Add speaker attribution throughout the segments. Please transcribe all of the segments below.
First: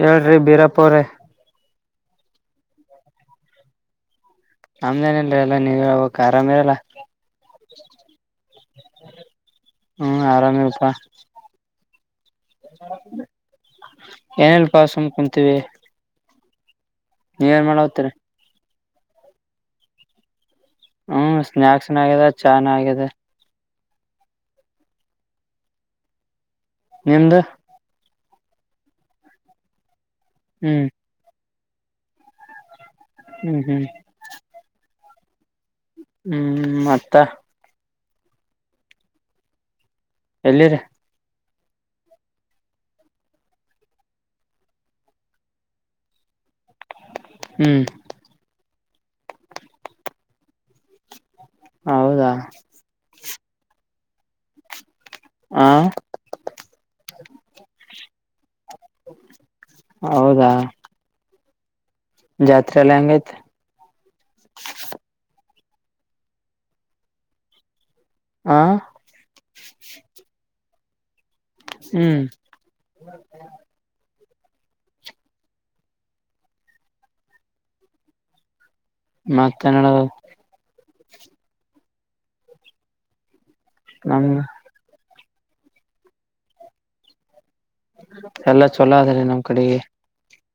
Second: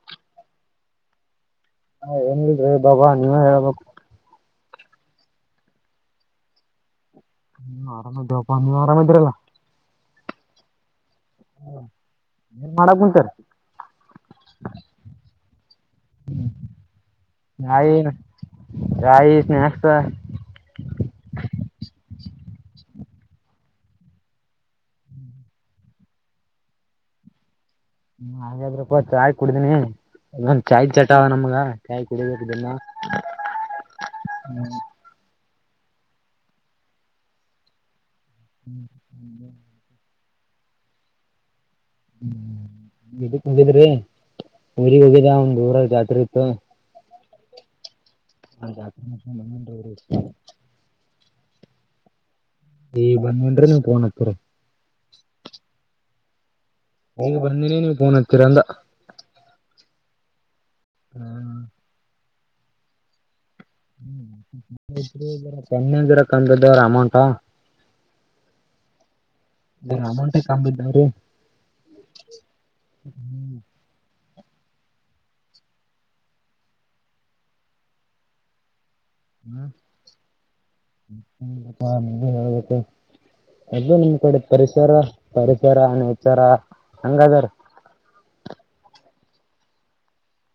Speaker 1: ಹೇಳಳ್್ರಿ ಬಿೀರಾಪ್ರ.
Speaker 2: ಹಾ ಏನ್ ಹೇಳ್ರಿ ಬಾಬಾ ನೀವೇ ಹೇಳ್ಬೇಕ.
Speaker 1: ಆಮ್ದೇನಲ್ರ ಎಲ್ಲಾ ನೀವೋಗಕ್ ಆರಾಮ ಇರಲ್ಲ.
Speaker 2: ನೀ ಆರಾಮ ಮತ ಅ ಅ ನೀ ಆರಾಮ ಮದರಲ್ಲ
Speaker 1: ಹ್ಮ್ ಆರಾಮೇ ಇಪಾ
Speaker 2: ಏನ್ ಮಾಡಕ್ ಕುಂತೀರಿ
Speaker 1: ಏನಲ್ ಪಾಸಮ ಕುಂತೀವಿ, ನೀವ ಏನ್ ಮಾಡ ಹೋಗ್ತರಿ,
Speaker 2: ರಾಯ ಸ್ನಾಯಕ್ಸ್,
Speaker 1: ಹ್ಮ್ ಸ್ನಾಯಕ್ಸ್ ನ ಆಗಿದೆ ಚಾ ಆಗಿದೆ. ನಿ್ದ
Speaker 2: ಹಾಗಾದ್ರೂ ಕತ್ ಆಯಕ್ ಕುಡ್ದೀನಿ, ಅಂದ್
Speaker 1: ಹ್ಮ್
Speaker 2: ಚಾಯ್ ಚಟಾವ ನಮ್ಗೆ ಕಾಯಿ ಕುಡಬೇಕ ಇದನ್ನ
Speaker 1: ಹ್ಮ್ ಹ್ಮ್ ಹ್ಮ್ ಮತ್ತ
Speaker 2: ಹ್ಮ್ ಹ
Speaker 1: ಎಲ್ಲಿರಿ
Speaker 2: ಹ್ಮ ಇದಕ್ ಹೋಗಿದ್ರಿ ಊಗ್ ಹೋಗಿದ ಒಂದ ಊರ ಜಾತ್ರೆ ಇತ್ತು.
Speaker 1: ಹ್ಮ್
Speaker 2: ಹ ಜಾ.
Speaker 1: ಹೌದಾ
Speaker 2: ಬಂದನ್ರಿ ನೀವ್ ಫೋನ್ ಹಕ್ತರ
Speaker 1: ಹ
Speaker 2: ಹಗ ಬಂದನಿ ನೀವು ಫೋನ್ ಹಾಕ್ತೀರಾ ಅಂತ
Speaker 1: ಹೌದಾ ಜಾತ್ರರೆಲ್ಲಂಗತ
Speaker 2: ಹ್ಮ [unintelligible] ತನ್ನಂಗರಕ್ಕ ಅಂದ್ದ ಅವರ ಅಮೌಂಟಾ
Speaker 1: ಹಾ
Speaker 2: ಗ್ರ ಅಾಮೌಟೆ ಕಾಮಿದ್ದಾವ್ರೀ
Speaker 1: ಹ್ಮ್ ಮ ಕನ್ನಡ
Speaker 2: ಹ ಅದು ನಿಮ್
Speaker 1: ನಮ್
Speaker 2: ಕಡೆ ಪರಿಸರ ಪರಿಸರಿಸರ ನೇಚರ ಹೆಂಗದಾರ
Speaker 1: ಎಲ್ಲ ಚೊಲೋ ಆದಾರೆ ನಮ್ ಕಡೆಗೆ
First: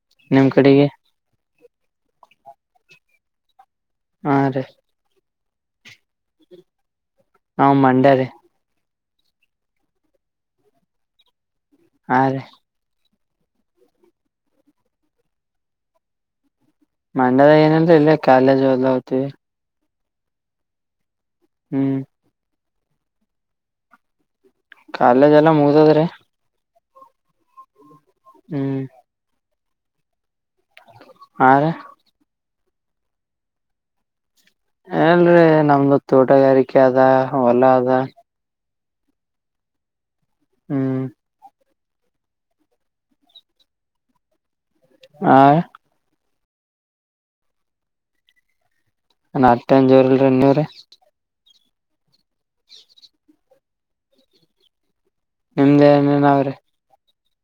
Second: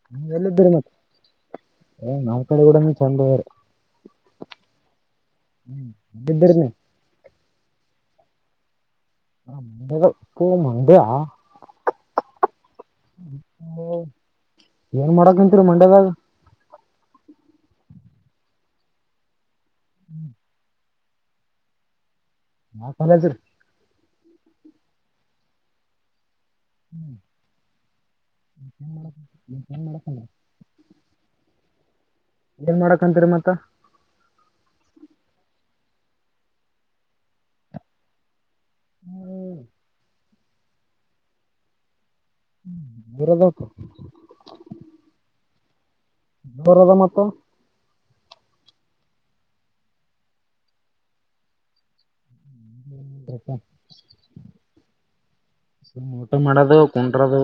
Speaker 2: ಹ್ಮ
Speaker 1: ನಿಮ್
Speaker 2: ಎಲ್ಲಿದ್ದೀರಿ
Speaker 1: ಕಡೆಗೆ
Speaker 2: ಮತ್ತೆ ಏ ನಾಲ್ ಕಡೆ ಕೂಡ ಚೆಂದವಾರ
Speaker 1: ಹಾ ರೀ
Speaker 2: ಬಿಧರನ
Speaker 1: ನಾ್ ಮಂಡಾರೆ
Speaker 2: ಹ ಮು ತು ಮಂದ
Speaker 1: ಹಾ ರೀ
Speaker 2: ಏನ್ ಮಾಡಕಂತರಿ ಮಂಡ್ಯದ್ಯಾಗ
Speaker 1: ಮಂಡ್ಯದ ಏನಲ್್ರ ಇಲ್ಲಿ ಕಾಲೇಜು ಎಲ್ಲ ಹತವಿ
Speaker 2: ಹ್ಮ್
Speaker 1: ಹ್ಮ್
Speaker 2: ಹಾ ಕಲತ
Speaker 1: ಕಾಲೇಜ್ ಎಲ್ಲ ಮುಗ್ದದ್ರಿ
Speaker 2: ಹ್ಮ್
Speaker 1: ಹ್ಮ್
Speaker 2: ಹ್ಮ್ಮ್. ಹ್ಮ
Speaker 1: ಹ
Speaker 2: ಏನ್ ಮಾಡಕ್ಂತರಿ ಮತ್ತ
Speaker 1: ಎಲ್ರರಿ ನಮ್ದು ತೋಟಗಾರಿಕೆ ಅದ ಹೊಲ ಅದ
Speaker 2: ಹ್ಮ್
Speaker 1: ಹ್ಮ್
Speaker 2: ಹ್ಮ ಊರದ
Speaker 1: ಹಾ
Speaker 2: ದೋರದ ಮತ್ತ
Speaker 1: ನ ಅತ್ತ ಜೋರಿಲ್ರರಿ ಇ ನೀವ್ರ
Speaker 2: ಹಪ್ಪ
Speaker 1: ನಿಮ್ದ ಏನೇನ್
Speaker 2: ಊಟ ಮಾಡೋದು ಕು ಗಡದ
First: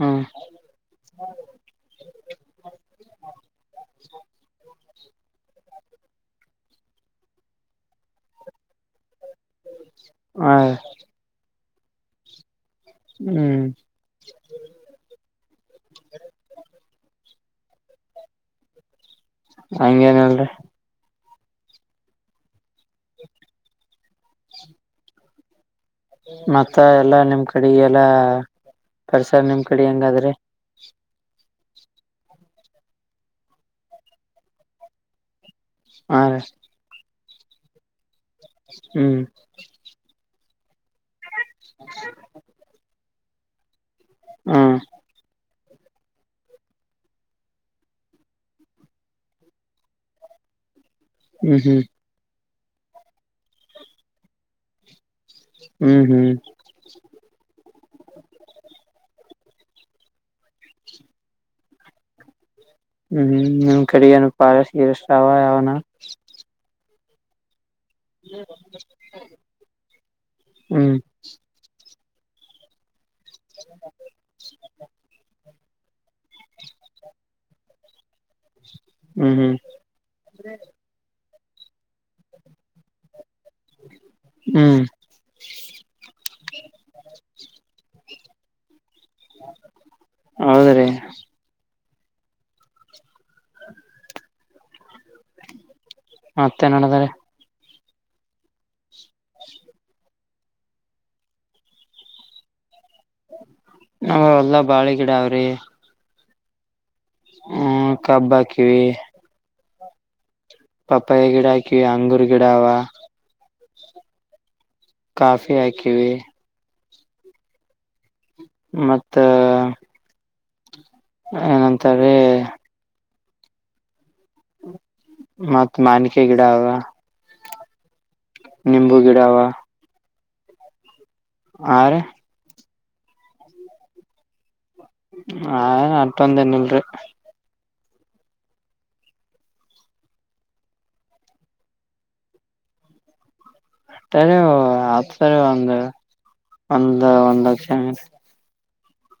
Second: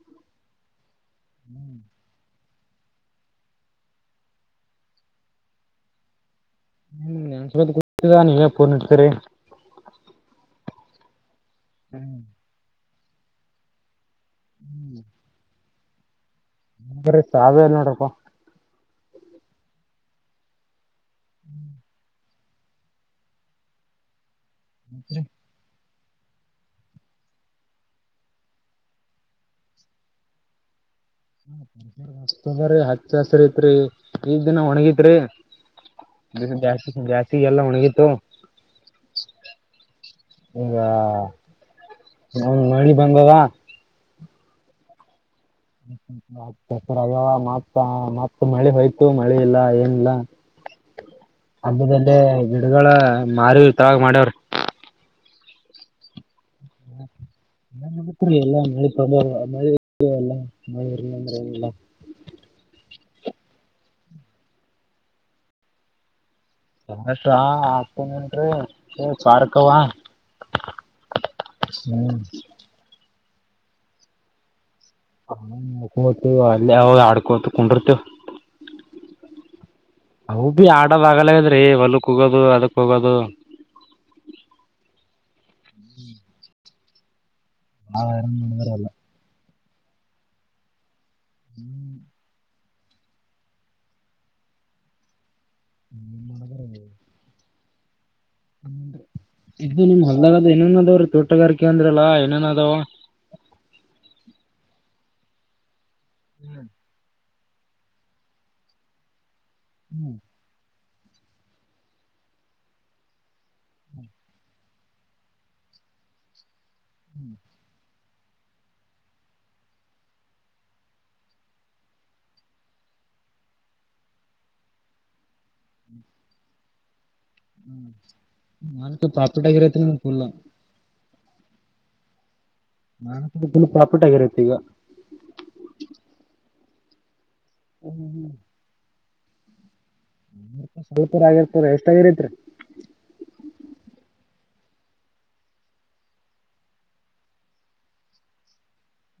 Speaker 1: ಹ್ಮ ಹ್ಮ ಹ್ಮ್ಮ್.
Speaker 2: ಹ್ಮ್ ನನ್ಸತ್ ಕುಡ್ತದಾ ನೀವಫೋನ್ ಇಡ್ತೀರಿ
Speaker 1: ಹ
Speaker 2: ಹ್ಮ್
Speaker 1: ಹ್ಮ್
Speaker 2: ಹ್ಮ್
Speaker 1: ಹ
Speaker 2: ಬ್ರ ಸಾವೇ ನೋಡಕ್ಕ
Speaker 1: ಹಂಗೇನಲ್ರಿ
Speaker 2: ಹ್ಮ್
Speaker 1: ಹ
Speaker 2: ಹ
Speaker 1: ಮತ್ತ ಎಲ್ಲಾ ನಿಮ್ ಕಡೆ ಎಲ್ಲಾ ಪರ್ರಿಸರ ನಿಮ್ ಕಡೆ ಹೆಂಗಾದ್ರೆ
Speaker 2: ೀ ಹತ್ ಸಸ್್ರ ಐತ್ರಿ ಈ್ ದಿನ ಒಣಗತ್ರಿ
Speaker 1: ಹಾ ರೀ
Speaker 2: ದಾಿ ಎಲ್ಲ ಒಣಗಿತ್ತು
Speaker 1: ಹ್ಮ್
Speaker 2: ಹ್ಮ್ ಅವ ಮಾಡಿ ಬಂಗವಾ
Speaker 1: ಹ್ಮ್
Speaker 2: ಅ ಮತ್ ಮತ್ತ ಮಳೆ ಹೋಯ್ತು ಮಳೆ ಇಲ್ಲ ಏನಿಲ್ಲ
Speaker 1: ಹ್ಮ್
Speaker 2: ಅದುದಲ್ಲೆ ಗಿಡಗಳ ಮಾರ ತರಾಗ ಮಾಡ್ಯವ್ರ
Speaker 1: ಹ್ಮ್ ಹ್ಮ್
Speaker 2: ಹ ನನ್ ಹತ್ೀ ಎಲ್ಲ ಮ ಮಳೆ ಇಲ್ಲ ಮಳೆ ಇರ್ಲ್ಲಲ್ಲ
Speaker 1: ಹ್ಮ್ ನ ಕಡೆನ ಪಾರ ಸೀರೆಷ್ಟಾವ ಯಾವನ
Speaker 2: ಸಸ ನ್ ಸ್ಾರ್ಕವಾ [unintelligible]
Speaker 1: ಹ್ಮ್
Speaker 2: ಹ್ಮ್ ಹ್ಮ ಓತ ಅಲ್ಲಿ ಯವು ಆಡ್ಕೋತ ಕುೊಂಡಿರ್ತವ
Speaker 1: ಹ್ಮ್ ಹ್ಮ್
Speaker 2: ಹೌ ಬಿ ಆಡ ಬಾಗಲ್ಲ ೀಹೊಲ್ಕ್ ಹೋಗೋದು ಅದಕ್ ಹೋಗೋದು
Speaker 1: ಹ್ಮ್
Speaker 2: ಹಾರಂದರ ಅಲ್ಲ.
Speaker 1: ಹೌದ್ರೀ. ಮತ್ತೆ ನಡದಾರೆ.
Speaker 2: ಇದು ನಿಮ್ ಹಲ್ದಾಗ ಏನೇನ್ ಅದಾವ್ರೀ ತೋಟಗಾರಿಕೆ ಅಂದ್ರಲ್ಲಾ ಏನೇನ್ ಅದಾವ.
Speaker 1: ನ ಎಲ್ಲಾ ಬಾಳೆ ಗಿಡ ಅವ್ರಿ.
Speaker 2: ಹ್ಮ್.
Speaker 1: ಹ್ಮ್ ಕಬ್ಬಾಕಿವ.
Speaker 2: ಹ್ಮ್.
Speaker 1: ಪಪ್ಪಾಯ ಗಿಡ ಹಾಕಿ ಅಂಗೂರ್ ಗಿಡಾವ. ಕಾಫಿ ಹಾಕಿವಿ.
Speaker 2: ಹ್ಮ್
Speaker 1: ಮತ್ತ ಏನಂತಾರೆ. ಮತ್ತ್ ಮಾನ್ಿಕೆ ಗಿಡ ಅವ.
Speaker 2: ಹ್ಮ
Speaker 1: ನಿಂಬು
Speaker 2: ನನ್ಕ
Speaker 1: ಗಿಡ
Speaker 2: ಪ್ರಾಪಿಟ್ ಆಗಿರತಿ. ಪಲ.
Speaker 1: ಆ.
Speaker 2: ನಾ ಹತ್ರ ತುಂಬ ಪ್ರಾಫಿಟ್ ಆಗಿರತ್ತೆ ಈಗ.
Speaker 1: ಹ ಅಟ್ೊಂದ ಏನಿಲ್ರಿ.
Speaker 2: ಹ್ಮ್ ಹ್ಮ್. ಸ್ವಲ್ಪರ ಆಗಿರ್ತರ ಎಷ್ಟಾಗಿರ್ೈತ್ರಿ.
Speaker 1: ಅರಿ ಹಪ್ತಾರೆ ಒಂದು ಒಂದ ಒಂದ್ತ್ತು.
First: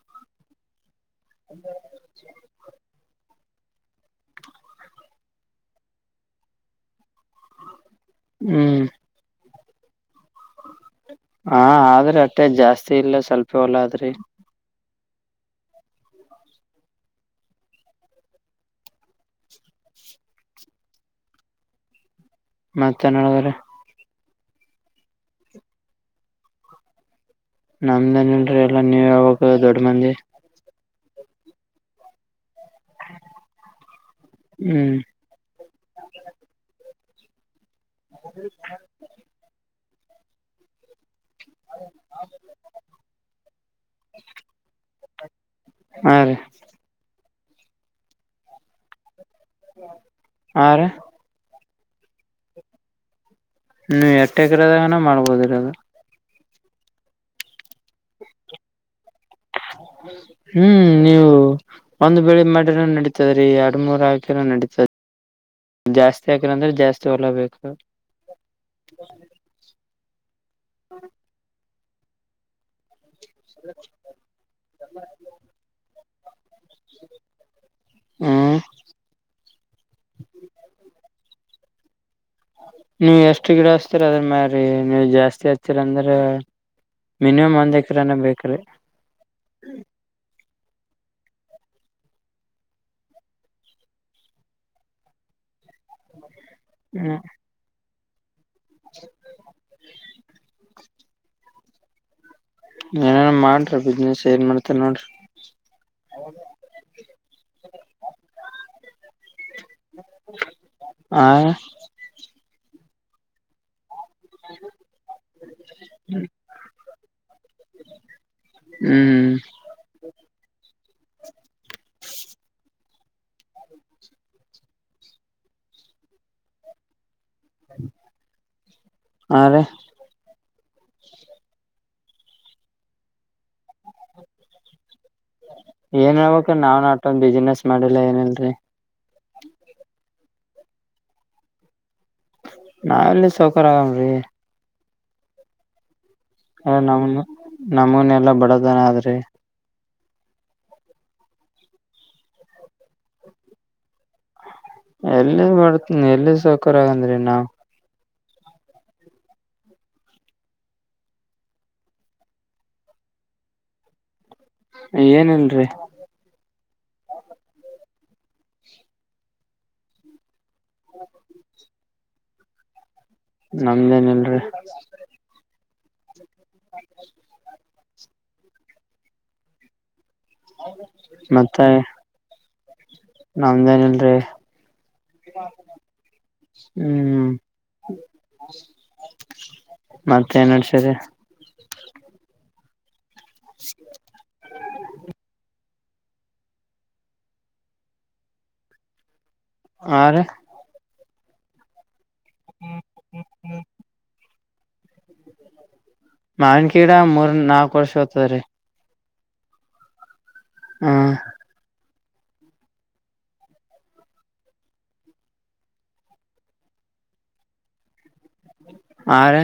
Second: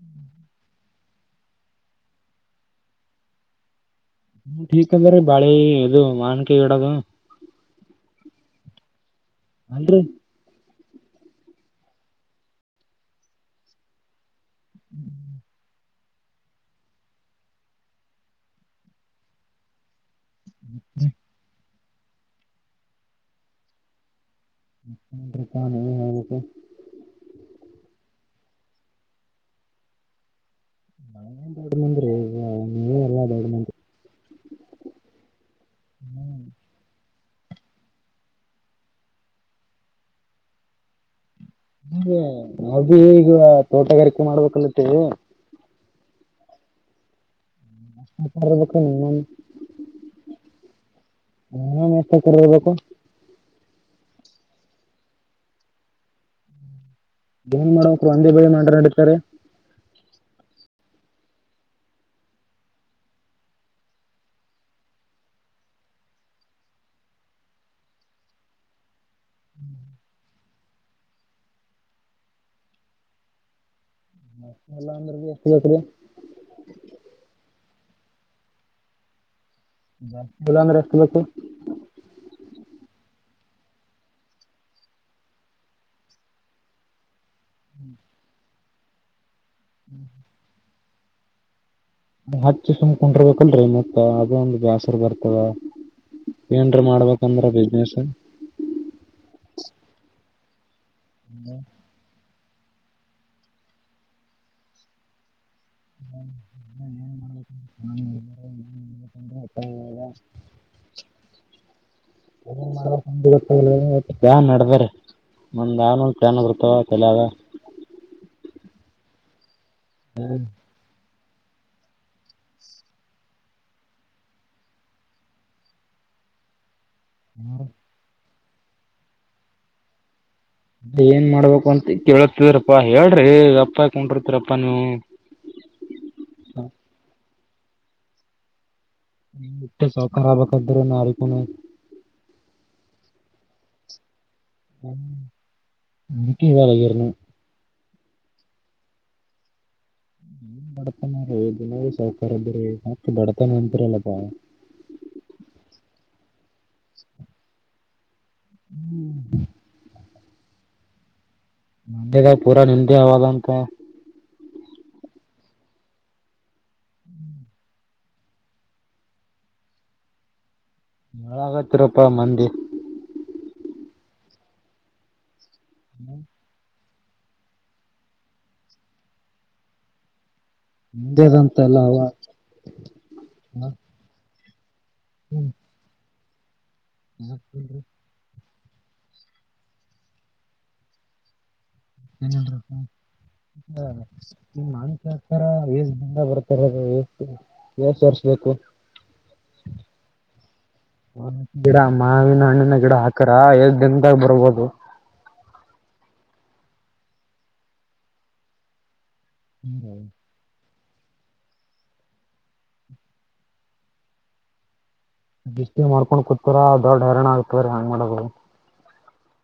Speaker 2: ಹ್ಮ್.
Speaker 1: ಹ [unintelligible]
Speaker 2: ಹ್ಮ ೀಕ್ ಅಂದ್ರೀ ಬಾಳಿ ಇದು ಮಾನ್ಕ ಇಡದು
Speaker 1: ಹ್ಮ್
Speaker 2: ಅ
Speaker 1: ಹಾ ಆದ್ರೆ ಅಟ್ಟೆ ಜಾಸ್ತಿ ಇಲ್ಲ ಸ್ವಲ್ಪ ಹೊಲ ಆದ್ರಿ.
Speaker 2: ಹ್ಮ್ ಹ್ಮ್ಮ್.
Speaker 1: ಮತ್ತ ಚೆನ್ನಡಗ್ರ
Speaker 2: ಪ [unintelligible]
Speaker 1: ನಮ್ದನ್ಲ್ರರಿ ಎಲ್ಲಾ ನೀವ ಯ ದೊಡ್ ಮಂದಿ.
Speaker 2: ನಡಂದ್ರೀ. ನೀ ಎಲ್ಲ
Speaker 1: ಹ್ಮ್
Speaker 2: ಹ್ಮ.
Speaker 1: ಹ.
Speaker 2: ನಗೆ ನಾವ ಭೀ ಈಗ ತೋಟಗಾರಿಕೆ ಮಾಡ್ಬೇಕಲತ್ತೇ.
Speaker 1: ಹಾ ರೀ.
Speaker 2: ಬೇಕ ನೀ.
Speaker 1: ಆ.
Speaker 2: ಹ್ಮ ಮೆಸಕಬೇಕು.
Speaker 1: ನೀ ಎಟ್ಟ ಎಕಿರದಾಗನ ಮಾಡ್ಬೋದಿರೋದು.
Speaker 2: ಏನ್ ಮಾಡೋ ಕ ಅಂದಿ ಬಳಿ ಮಾಟನಾಡತಾರೆ.
Speaker 1: ಹ್ಮ್ ನೀವು ಒಂದ್ ಬೆಳಿ ಮಾಡಿರ ನಡೀತದ್ರಿ ಎರಡು ಮೂೂರ್ ಹಾಕಿರ ನಡೀತದ ಜಾಸ್ತಿ ಹಾಕಿರಂದ್ರೆ ಜಾಸ್ತಿ ಹೊಲ ಬು.
Speaker 2: ಹ್ಮ್.
Speaker 1: ಹ. ಹ.
Speaker 2: ಮ ಎಲ್ಲ ಅಂದ್ರ ಬಿ ಎಷ್ಟ ಗಟ್ರಿ
Speaker 1: ಹ್ಮ
Speaker 2: ಬ ಬಲಂದ್ರಷ್ಟತ ಬೇಕು.
Speaker 1: ನೀವ್ ಎಷ್ಟು ಗಿಡ ಹಚ್ತೀರ ಅದ್ರ ಮರಿ ನೀವ ಜಾಸ್ತಿ ಹತೀರಂದ್ರ ಮಿನಿಮಮ್ ಒಂದ್ ಎಕರಾನ ಬೇಕ ರೀ.
Speaker 2: ಹ್ಮ್ ಹಚ್ಚಿ ಸುಮಕೊಂಡಿರ್ಬೇಕಲ್ರರಿ ಮತ್ತ ಅದ ಒಂದು ಬ್ಯಾಸರ್ ಬರ್ತದ ಏನ್ರ
Speaker 1: ಹ್ಮ್
Speaker 2: ಮಾಡ್ಬೇಕಂದ್ರ ಬಿಸ್ನೆಸ್
Speaker 1: [inaudible]
Speaker 2: ಹ [inaudible]
Speaker 1: ಏನೇನ್ ಮಾಡ್ರಿ ಬಿಸ್ನೆಸ್ ಏನ್ ಮಾಡ್ತಾರ ನೋಡ್ರಿ
Speaker 2: [inaudible]
Speaker 1: ಆ
Speaker 2: [unintelligible] ಜಾನ್ ನಡದಾರೆ ಒಂದ್ ಯನ ಪ್ರಾಣ ಬರ್ತವ ತಲದ
Speaker 1: ಹ್ಮ್್ಮ
Speaker 2: ಹ್ಮ್ ಹ್ಮ್ರ [unintelligible]
Speaker 1: ಹ
Speaker 2: ಏನ್ ಮಾಡ್ಬೇಕು ಅಂತ ಕೇಳತಿದ್ರಪ್ಪಾ ಹೇಳ್ರಿ ಅ
Speaker 1: ಏನ್ ಹೇಳ್ಬೇಕ ನಾವ ನೊಂದು ಬಿಸಿನೆಸ್ ಮಾಡಿಲ್ಲಾ ಏನಲ್ರರಿ
Speaker 2: ಸಾವಖರಬಖದರ ನ ಅವಿಕೂನ
Speaker 1: ನಾವೆಲ್ಲಿ ಸೌಕಾರ ಆಗನ್್ರೀ
Speaker 2: ಹ್ಮ್ ಟಿಗೆ ವಲೆಗರನು
Speaker 1: ನಮೂನೆ ಎಲ್ಲ ಬಡದನ ಆದ್ರೆ.
Speaker 2: ನ್ ಬಡ್ತಾನ ರೀ ದಿನವ ಸೌಕಾರದ್ರೀ ಬಡತಾನ ಅಂತರಲ್ಲ
Speaker 1: ಎಲ್ಲ ಮಾಡರ್ತನಿ ಎಲ್ಲ ಸಾಕ ಕ್ಕರಗಂದ್ರೀ ನಾ್
Speaker 2: ಹ್ಮ್ ನಂದಗ ಪೂರಾ ನಂದೆ ಅವಾಗಂತ
Speaker 1: ಏನಲ್ರಿರಿ.
Speaker 2: ಮಳ ಆಗತ್ತರಪ್ಪ ಮಂದಿ
Speaker 1: ನಮ್ದೇನ ಇಲ್ರಿ
Speaker 2: ಹ್ಮ ನಿಮ್ದೇದಂತ
Speaker 1: ಮತ್ತೆ
Speaker 2: ಎಲ್ಲ
Speaker 1: ನಮ್ದೇನಲ್ರಿ ಹ ಹ್ಮ್ ಮತ್ತ ನ್ಡ್ಸರಿ
Speaker 2: ಏನಪ್ಪ ನಿಮ್ಮ ಮಾನ್ಸಥರ ಬರ್ತಾರೆ ಅ ಎಷ್ಟು ಎಷ್ಟು ವರ್ಷ ಬೇಕು
Speaker 1: ಆ
Speaker 2: ಗಿಡ ಮಾವಿನ ಹಣ್ಣಿನ ಗಿಡ ಹಾಕರ ಎದ ದಿನದಾಗ ಬರ್ಬೋದು
Speaker 1: ಮಾವನ್ ಗಿಡ ಮೂರ್ ನಾಲ್ಕು ವರ್ಷ ಹತದ್ರೀ
Speaker 2: ಹ್ಮ್ ಹೌ
Speaker 1: ಹ್ಮ
Speaker 2: ದಷ್ಟ ಮಾಡ್ಕೊಂಡು ಕುೂತರ ದೊಡ್ಡ ಹೈರಾಣ ಆಗ್ತವ್ರ ಹೆಂಗ ಮಾಡದು
Speaker 1: ಹ ರ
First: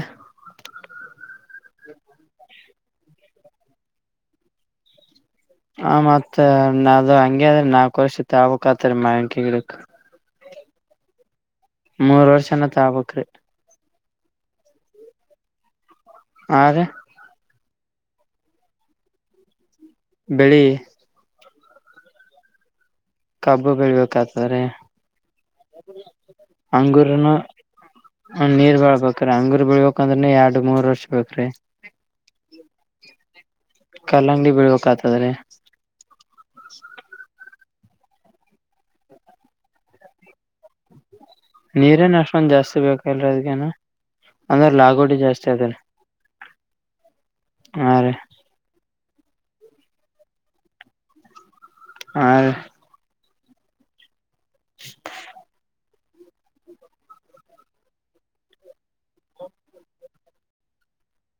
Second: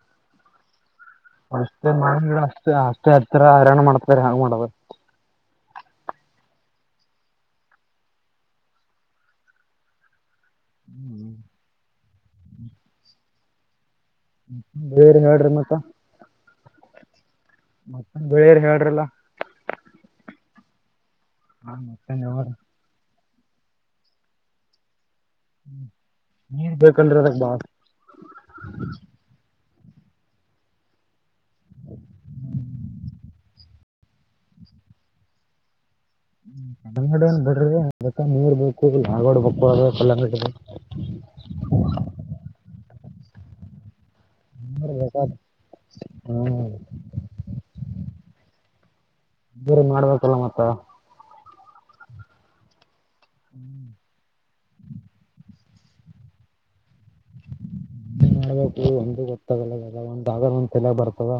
Speaker 2: ಅಷ್ಟೇ ಮಾಡ-ಡ ಆಷ್ಟ ಎತ್ರ ಆರಣ ಮಾಡತ್ರರಾಗ ಮಾಡವ
Speaker 1: ಹ ಮತ್ ಅದು ಹಂಗಗೆ ಅದ್ರ ನಾಲ್ಕು ವರ್ಷ ತಬಕ್ತರಿ ಮ್ಯಾಂಕ-ಕ್
Speaker 2: ಹ್ಮ್್ಮ
Speaker 1: ಮೂರ್ ವರ್ಷನ ತ ಆಬಕ್್ರಿ
Speaker 2: ಬೇರೆ ಹೇಳಡ್ರಿ ಮತ್ತ
Speaker 1: ಹಾಗ
Speaker 2: ಮತ್ತ ಬೆಳೆಯರ್ ಹೇಳ್ರಲ್ಲ
Speaker 1: ಬೆಳಿ
Speaker 2: ಹಾ ಮತ್ತೆನ್ವರು
Speaker 1: ಕಬ್ಬು ಬೆಳ್ಬೇಕತಾರೆ
Speaker 2: ನೀರ್ ಬೇಕಲ್ರಿ
Speaker 1: ಅಂಗೂರನು
Speaker 2: ಅದಕ್ ಬಾಳ
Speaker 1: ನೀರ್ ಬಳ್ಬೇಕ್ರ ಅಂಗೂರ್ ಬೆಳ್ ಮುಕಂದ್ರೆ ಎರಡು ಮೂರ್ ವರ್ಷ ಬೇಕ್ರೀ ಕಲ್ಲಂಗ್ಡಿ ಬೀಳ್ಬೇಕಕ್ ಆತದ್ರೆ
Speaker 2: ್ಮ ನ ಎಡೆ ಬ ನೀರ್ ಬೇಕು ಹಗೋಡ್ಬೇಕು ಅ ಕಲ್ಲಂಗ
Speaker 1: ನೀರೇನ ಅಷ್ಟೊಂದ ಜಾಸ್ತಿ ಬೇಕಲ್ರ ಅದ್ಗೇನ ಅಂದ್ರೆ
Speaker 2: ನೀರ್
Speaker 1: ಲಾಗೋಡಿ
Speaker 2: ಬೇಕಾದ
Speaker 1: ಜಾಸ್ತಿ ಅತ್ರ
Speaker 2: ಹ್ಮ್
Speaker 1: ಹ ರೀ
Speaker 2: ಬೇರೆ ಮಾಡ್ಬೇಕಲ್ಲ ಮತ್ತ
Speaker 1: ಆ
Speaker 2: ಹ್ಮ್
Speaker 1: [inaudible]
Speaker 2: ನ್ ಮಾಡ್ಬೇಕು ಒಂದು ಗೊತ್ತಾಗಲ್ಲ ಒಂದಾಗ ಒಂದ ತಲಗ್ ಬರ್ತದ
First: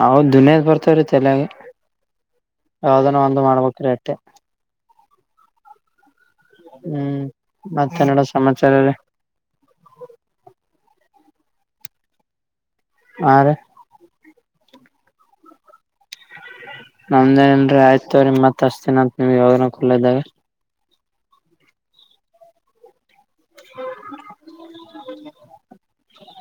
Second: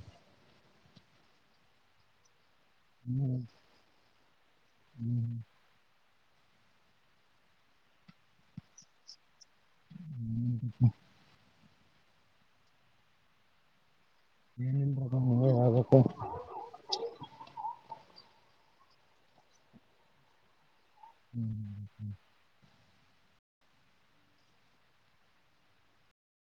Speaker 1: ಹೌದ್ ದುನಿಯಾದ್ ಬರ್ತವ್ರೀತಿ ಎಲ್ಲಾಗ ಯಾವದನ ಒಂದು ಮಾಡ್ಬೇಕಕ್್ರ ಅಷ್ಟೆ
Speaker 2: ಹ್ಮ್
Speaker 1: ಹ್ಮ್ ಮತ್ತೆ ನೋಡೋ ಸಮಾಚಾರ ರೀ
Speaker 2: ಹ್ಮ
Speaker 1: ಆ
Speaker 2: ಏನ್ ಹೇಳಬೇಕು
Speaker 1: ಸರಿ ಮತ್ ಎಷ್ಟುದಿನ ಅಂತ ನೀ ಯಾವಾಗ ಕೊಳ್ಳೆದಾಗ
Speaker 2: [unintelligible]
Speaker 1: [inaudible]